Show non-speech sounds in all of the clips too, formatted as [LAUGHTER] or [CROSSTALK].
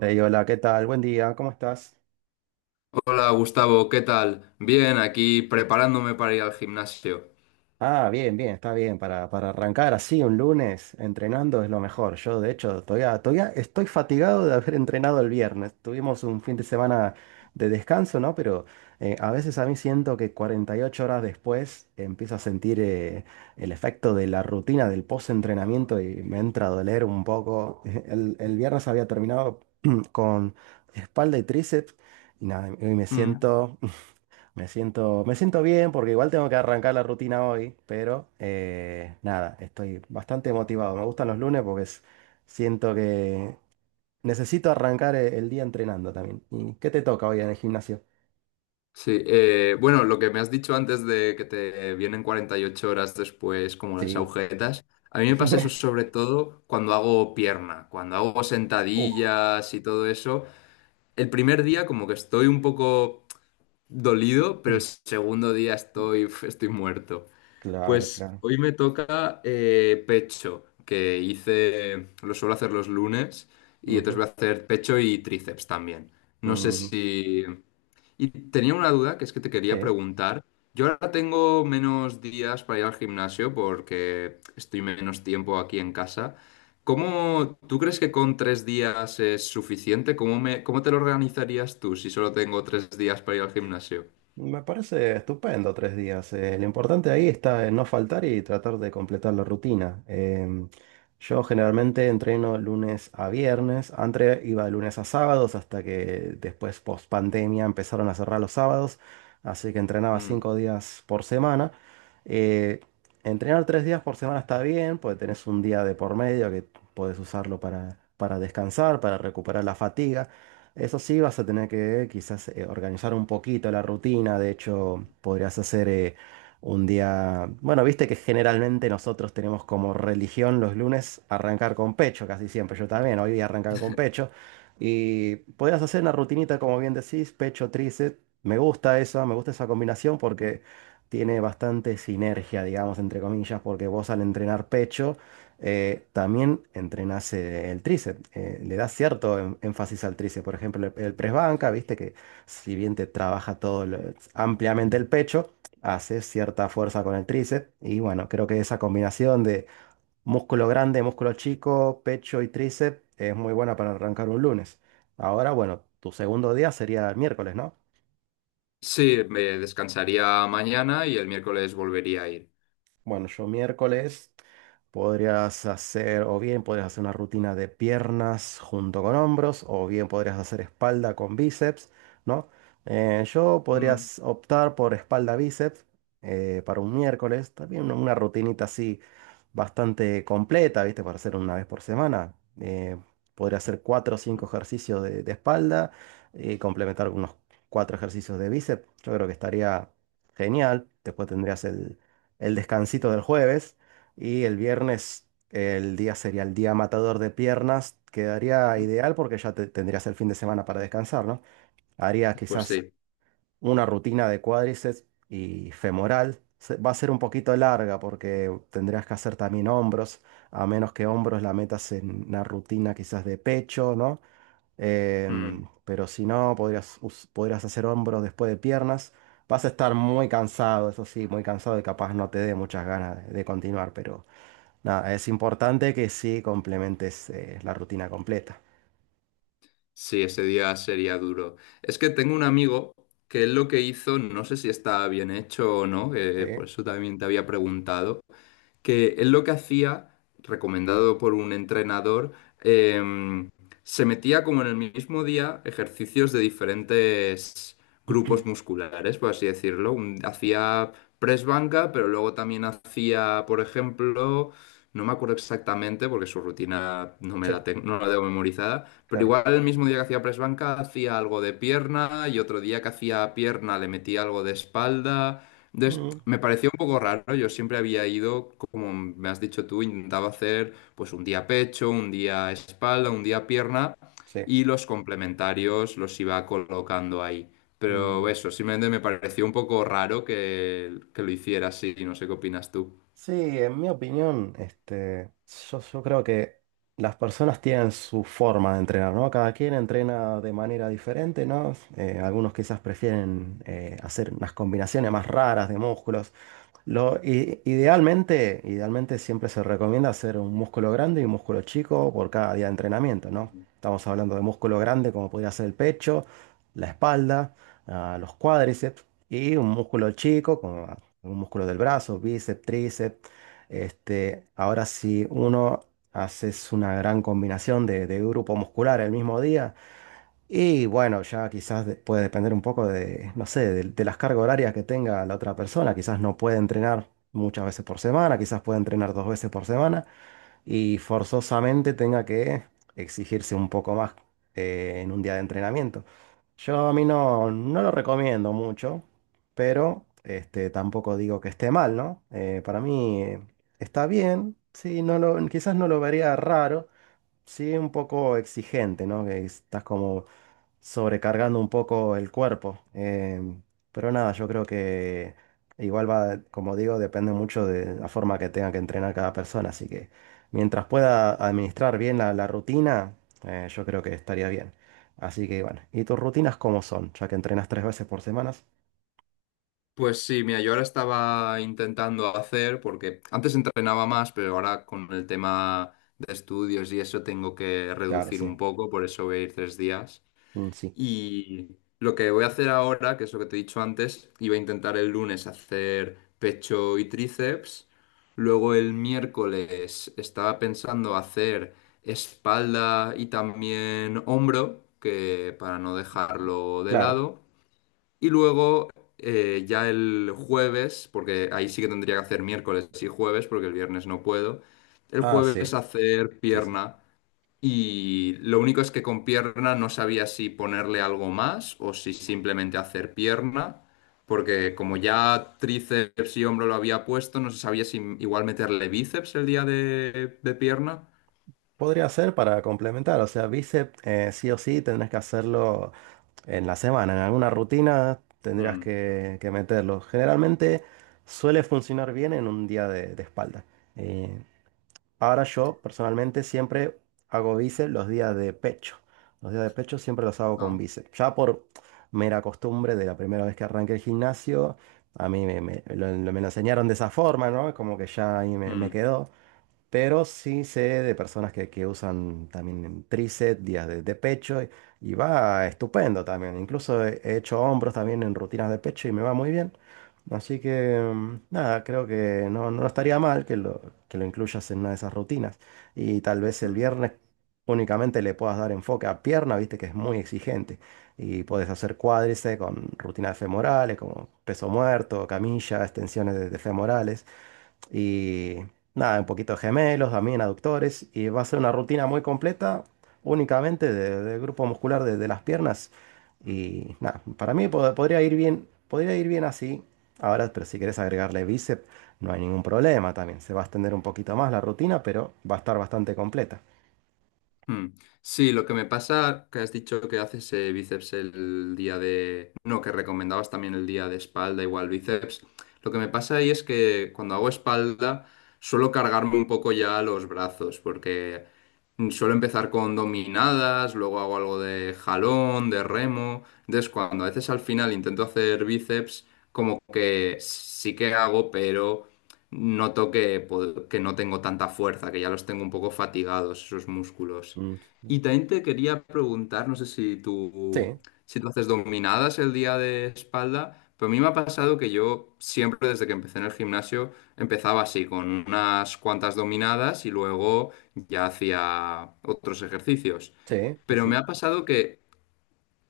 Ey, hola, ¿qué tal? Buen día, ¿cómo estás? Hola Gustavo, ¿qué tal? Bien, aquí preparándome para ir al gimnasio. Ah, bien, bien, está bien. Para arrancar así un lunes entrenando es lo mejor. Yo, de hecho, todavía estoy fatigado de haber entrenado el viernes. Tuvimos un fin de semana de descanso, ¿no? Pero a veces a mí siento que 48 horas después empiezo a sentir el efecto de la rutina del post-entrenamiento y me entra a doler un poco. [LAUGHS] El viernes había terminado [CLEARS THROAT] con espalda y tríceps y nada, hoy me Mm. siento... Me siento, me siento bien porque igual tengo que arrancar la rutina hoy, pero nada, estoy bastante motivado. Me gustan los lunes porque siento que necesito arrancar el día entrenando también. ¿Y qué te toca hoy en el gimnasio? Sí, bueno, lo que me has dicho antes de que te vienen 48 horas después como las Sí. agujetas, a mí me pasa eso [LAUGHS] sobre todo cuando hago pierna, cuando hago Uh, sentadillas y todo eso. El primer día como que estoy un poco dolido, pero el segundo día estoy muerto. Claro, Pues claro. hoy me toca pecho, lo suelo hacer los lunes, y entonces Ujú, voy a hacer pecho y tríceps también. No sé ujú. si... Y tenía una duda que es que te quería Sí. preguntar. Yo ahora tengo menos días para ir al gimnasio porque estoy menos tiempo aquí en casa. ¿Tú crees que con 3 días es suficiente? ¿Cómo te lo organizarías tú si solo tengo 3 días para ir al gimnasio? Me parece estupendo 3 días. Lo importante ahí está en no faltar y tratar de completar la rutina. Yo generalmente entreno lunes a viernes. Antes iba de lunes a sábados hasta que después, post pandemia, empezaron a cerrar los sábados. Así que entrenaba Mm. 5 días por semana. Eh, entrenar 3 días por semana está bien, porque tenés un día de por medio que podés usarlo para descansar, para recuperar la fatiga. Eso sí, vas a tener que quizás organizar un poquito la rutina. De hecho, podrías hacer un día. Bueno, viste que generalmente nosotros tenemos como religión los lunes arrancar con pecho, casi siempre. Yo también, hoy voy a arrancar con pecho. Y podrías hacer una rutinita, como bien decís, pecho, tríceps. Me gusta eso, me gusta esa combinación porque tiene bastante sinergia, digamos, entre comillas, porque vos al entrenar pecho también entrenas el tríceps, le das cierto énfasis al tríceps. Por ejemplo, el press banca, viste que si bien te trabaja ampliamente el pecho, haces cierta fuerza con el tríceps. Y bueno, creo que esa combinación de músculo grande, músculo chico, pecho y tríceps es muy buena para arrancar un lunes. Ahora, bueno, tu segundo día sería el miércoles, ¿no? Sí, me descansaría mañana y el miércoles volvería a ir. Bueno, yo miércoles podrías hacer, o bien podrías hacer una rutina de piernas junto con hombros, o bien podrías hacer espalda con bíceps, ¿no? Yo Mm, podrías optar por espalda-bíceps para un miércoles, también una rutinita así bastante completa, ¿viste? Para hacer una vez por semana. Eh, podría hacer cuatro o cinco ejercicios de espalda y complementar unos cuatro ejercicios de bíceps. Yo creo que estaría genial. Después tendrías el descansito del jueves y el viernes el día sería el día matador de piernas. Quedaría ideal porque ya tendrías el fin de semana para descansar, ¿no? Haría Pues quizás sí. una rutina de cuádriceps y femoral. Va a ser un poquito larga porque tendrías que hacer también hombros, a menos que hombros la metas en una rutina quizás de pecho, ¿no? Mm, Pero si no, podrías hacer hombros después de piernas. Vas a estar muy cansado, eso sí, muy cansado y capaz no te dé muchas ganas de continuar, pero nada, es importante que sí complementes la rutina completa. sí, ese día sería duro. Es que tengo un amigo que él lo que hizo, no sé si está bien hecho o no, por Sí, eso también te había preguntado, que él lo que hacía, recomendado por un entrenador, em, se metía como en el mismo día ejercicios de diferentes grupos [CLEARS THROAT] musculares, por así decirlo. Hacía press banca, pero luego también hacía, por ejemplo, no me acuerdo exactamente porque su rutina sí, no la tengo memorizada, pero claro. igual el mismo día que hacía press banca hacía algo de pierna y otro día que hacía pierna le metía algo de espalda. Entonces, Mm, me parecía un poco raro. Yo siempre había ido, como me has dicho tú, intentaba hacer pues un día pecho, un día espalda, un día pierna sí. y los complementarios los iba colocando ahí. Pero Mm. eso, simplemente me pareció un poco raro que lo hiciera así. No sé qué opinas tú. Sí, en mi opinión, yo creo que las personas tienen su forma de entrenar, ¿no? Cada quien entrena de manera diferente, ¿no? Algunos quizás prefieren hacer unas combinaciones más raras de músculos. Idealmente siempre se recomienda hacer un músculo grande y un músculo chico por cada día de entrenamiento, ¿no? Estamos hablando de músculo grande como podría ser el pecho, la espalda, los cuádriceps y un músculo chico como un músculo del brazo, bíceps, tríceps. Ahora si uno haces una gran combinación de grupo muscular el mismo día, y bueno, ya quizás de- puede depender un poco de, no sé, de las cargas horarias que tenga la otra persona. Quizás no puede entrenar muchas veces por semana, quizás puede entrenar 2 veces por semana y forzosamente tenga que exigirse un poco más en un día de entrenamiento. Yo a mí no, no lo recomiendo mucho, pero tampoco digo que esté mal, ¿no? Para mí está bien, sí, quizás no lo vería raro, sí, un poco exigente, ¿no? Que estás como sobrecargando un poco el cuerpo. Pero nada, yo creo que igual va, como digo, depende mucho de la forma que tenga que entrenar cada persona. Así que mientras pueda administrar bien la rutina, yo creo que estaría bien. Así que bueno, ¿y tus rutinas cómo son? Ya que entrenas 3 veces por semana. Pues sí, mira, yo ahora estaba intentando hacer, porque antes entrenaba más, pero ahora con el tema de estudios y eso tengo que Claro, reducir sí. un poco, por eso voy a ir 3 días. Mm, sí, Y lo que voy a hacer ahora, que es lo que te he dicho antes, iba a intentar el lunes hacer pecho y tríceps. Luego el miércoles estaba pensando hacer espalda y también hombro, que para no dejarlo de claro. lado. Y luego ya el jueves, porque ahí sí que tendría que hacer miércoles y jueves, porque el viernes no puedo. El Ah, sí. jueves hacer Sí, sí. pierna. Y lo único es que con pierna no sabía si ponerle algo más o si simplemente hacer pierna. Porque como ya tríceps y hombro lo había puesto, no se sabía si igual meterle bíceps el día de pierna. Podría ser para complementar, o sea, bíceps sí o sí tendrás que hacerlo en la semana, en alguna rutina tendrías Mm, que meterlo. Generalmente suele funcionar bien en un día de espalda. Eh, ahora yo personalmente siempre hago bíceps los días de pecho. Los días de pecho siempre los hago con no. bíceps. Ya por mera costumbre de la primera vez que arranqué el gimnasio, a mí me lo enseñaron de esa forma, ¿no? Como que ya ahí me Mm, quedó. Pero sí sé de personas que usan también tríceps, días de pecho y va estupendo también. Incluso he hecho hombros también en rutinas de pecho y me va muy bien. Así que nada, creo que no, no estaría mal que lo incluyas en una de esas rutinas. Y tal vez el mm. viernes únicamente le puedas dar enfoque a pierna, viste que es muy exigente. Y puedes hacer cuádriceps con rutinas femorales como peso muerto, camilla, extensiones de femorales. Y nada, un poquito de gemelos, también aductores. Y va a ser una rutina muy completa, únicamente de grupo muscular de las piernas. Y nada, para mí podría ir bien así. Ahora, pero si quieres agregarle bíceps, no hay ningún problema también. Se va a extender un poquito más la rutina, pero va a estar bastante completa. Mm. Sí, lo que me pasa, que has dicho que haces bíceps el día de... No, que recomendabas también el día de espalda, igual bíceps. Lo que me pasa ahí es que cuando hago espalda suelo cargarme un poco ya los brazos, porque suelo empezar con dominadas, luego hago algo de jalón, de remo. Entonces, cuando a veces al final intento hacer bíceps, como que sí que hago, pero noto que no tengo tanta fuerza, que ya los tengo un poco fatigados, esos músculos. Mm, Y también te quería preguntar, no sé si tú, sí, si tú haces dominadas el día de espalda, pero a mí me ha pasado que yo siempre desde que empecé en el gimnasio empezaba así, con unas cuantas dominadas y luego ya hacía otros ejercicios. sí, sí, Pero me sí. ha pasado que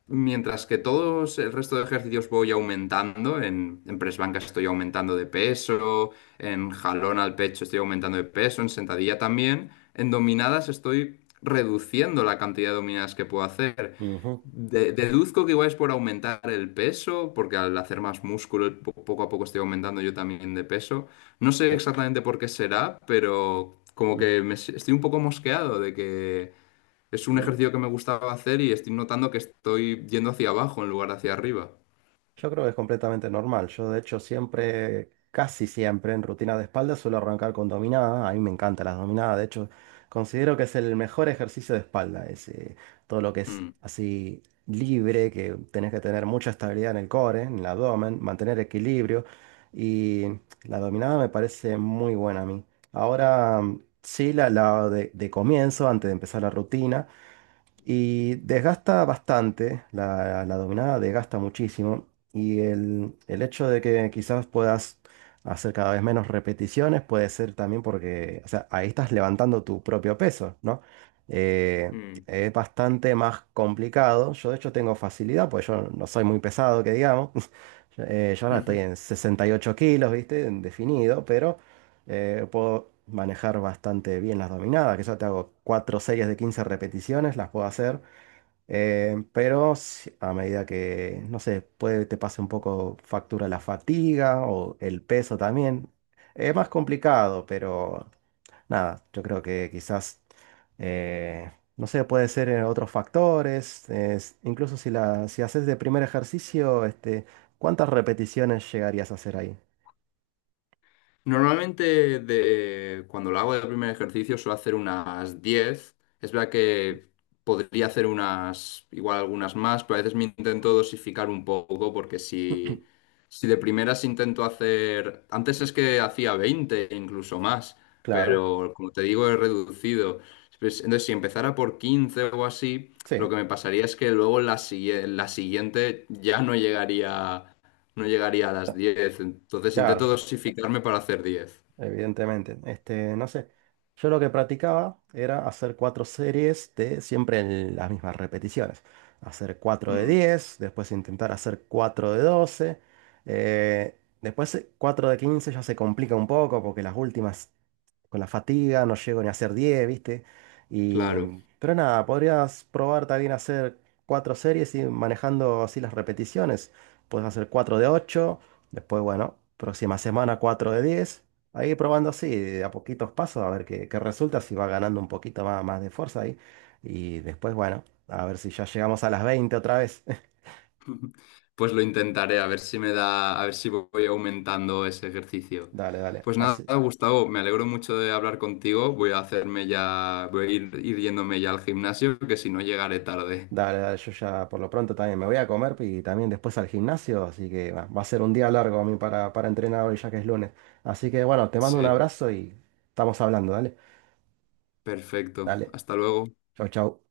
mientras que todos el resto de ejercicios voy aumentando, en press banca estoy aumentando de peso, en jalón al pecho estoy aumentando de peso, en sentadilla también, en dominadas estoy reduciendo la cantidad de dominadas que puedo hacer. Ujú, Deduzco que igual es por aumentar el peso, porque al hacer más músculo poco a poco estoy aumentando yo también de peso. No sé sí. exactamente por qué será, pero como Ujú, que estoy un poco mosqueado de que es un mm. ejercicio que me gustaba hacer y estoy notando que estoy yendo hacia abajo en lugar de hacia arriba. Yo creo que es completamente normal. Yo, de hecho, siempre, casi siempre, en rutina de espalda suelo arrancar con dominada. A mí me encantan las dominadas. De hecho, considero que es el mejor ejercicio de espalda. Todo lo que es Mm, así libre, que tenés que tener mucha estabilidad en el core, en el abdomen, mantener equilibrio. Y la dominada me parece muy buena a mí. Ahora, sí, la de comienzo, antes de empezar la rutina. Y desgasta bastante, la dominada desgasta muchísimo. Y el hecho de que quizás puedas hacer cada vez menos repeticiones puede ser también porque, o sea, ahí estás levantando tu propio peso, ¿no? Eh, mm. es bastante más complicado. Yo de hecho tengo facilidad, pues yo no soy muy pesado, que digamos. [LAUGHS] Yo ahora estoy en [LAUGHS] 68 kilos, ¿viste? En Definido, pero puedo manejar bastante bien las dominadas, que yo te hago cuatro series de 15 repeticiones, las puedo hacer, pero a medida que, no sé, puede te pase un poco factura la fatiga o el peso también. Es más complicado, pero nada, yo creo que quizás, no sé, puede ser otros factores, incluso si, si haces de primer ejercicio, ¿cuántas repeticiones llegarías a hacer ahí? Normalmente cuando lo hago de primer ejercicio suelo hacer unas 10. Es verdad que podría hacer igual algunas más, pero a veces me intento dosificar un poco porque si de primeras intento hacer... Antes es que hacía 20 incluso más, Claro, pero como te digo he reducido. Pues, entonces si empezara por 15 o así, lo sí, que me pasaría es que luego la siguiente ya no llegaría, no llegaría a las 10. Entonces intento claro. dosificarme para hacer 10. Evidentemente, no sé. Yo lo que practicaba era hacer cuatro series de siempre en las mismas repeticiones. Hacer cuatro de Mm. 10, después intentar hacer cuatro de 12, después cuatro de 15 ya se complica un poco porque las últimas con la fatiga, no llego ni a hacer 10, ¿viste? Claro, Y, pero nada, podrías probar también hacer cuatro series y manejando así las repeticiones. Puedes hacer 4 de ocho, después, bueno, próxima semana 4 de 10. Ahí probando así, de a poquitos pasos, a ver qué resulta, si va ganando un poquito más, más de fuerza ahí. Y después, bueno, a ver si ya llegamos a las 20 otra vez. [LAUGHS] pues lo intentaré, a ver si me da, a ver si voy aumentando ese ejercicio. Dale, dale. Pues nada, Así. Gustavo, me alegro mucho de hablar contigo. Voy a hacerme ya, ir yéndome ya al gimnasio, que si no llegaré tarde. Dale, dale, yo ya por lo pronto también me voy a comer y también después al gimnasio, así que va a ser un día largo a mí para entrenar hoy ya que es lunes. Así que bueno, te mando un Sí, abrazo y estamos hablando, dale. perfecto. Dale, Hasta luego. chau, chau.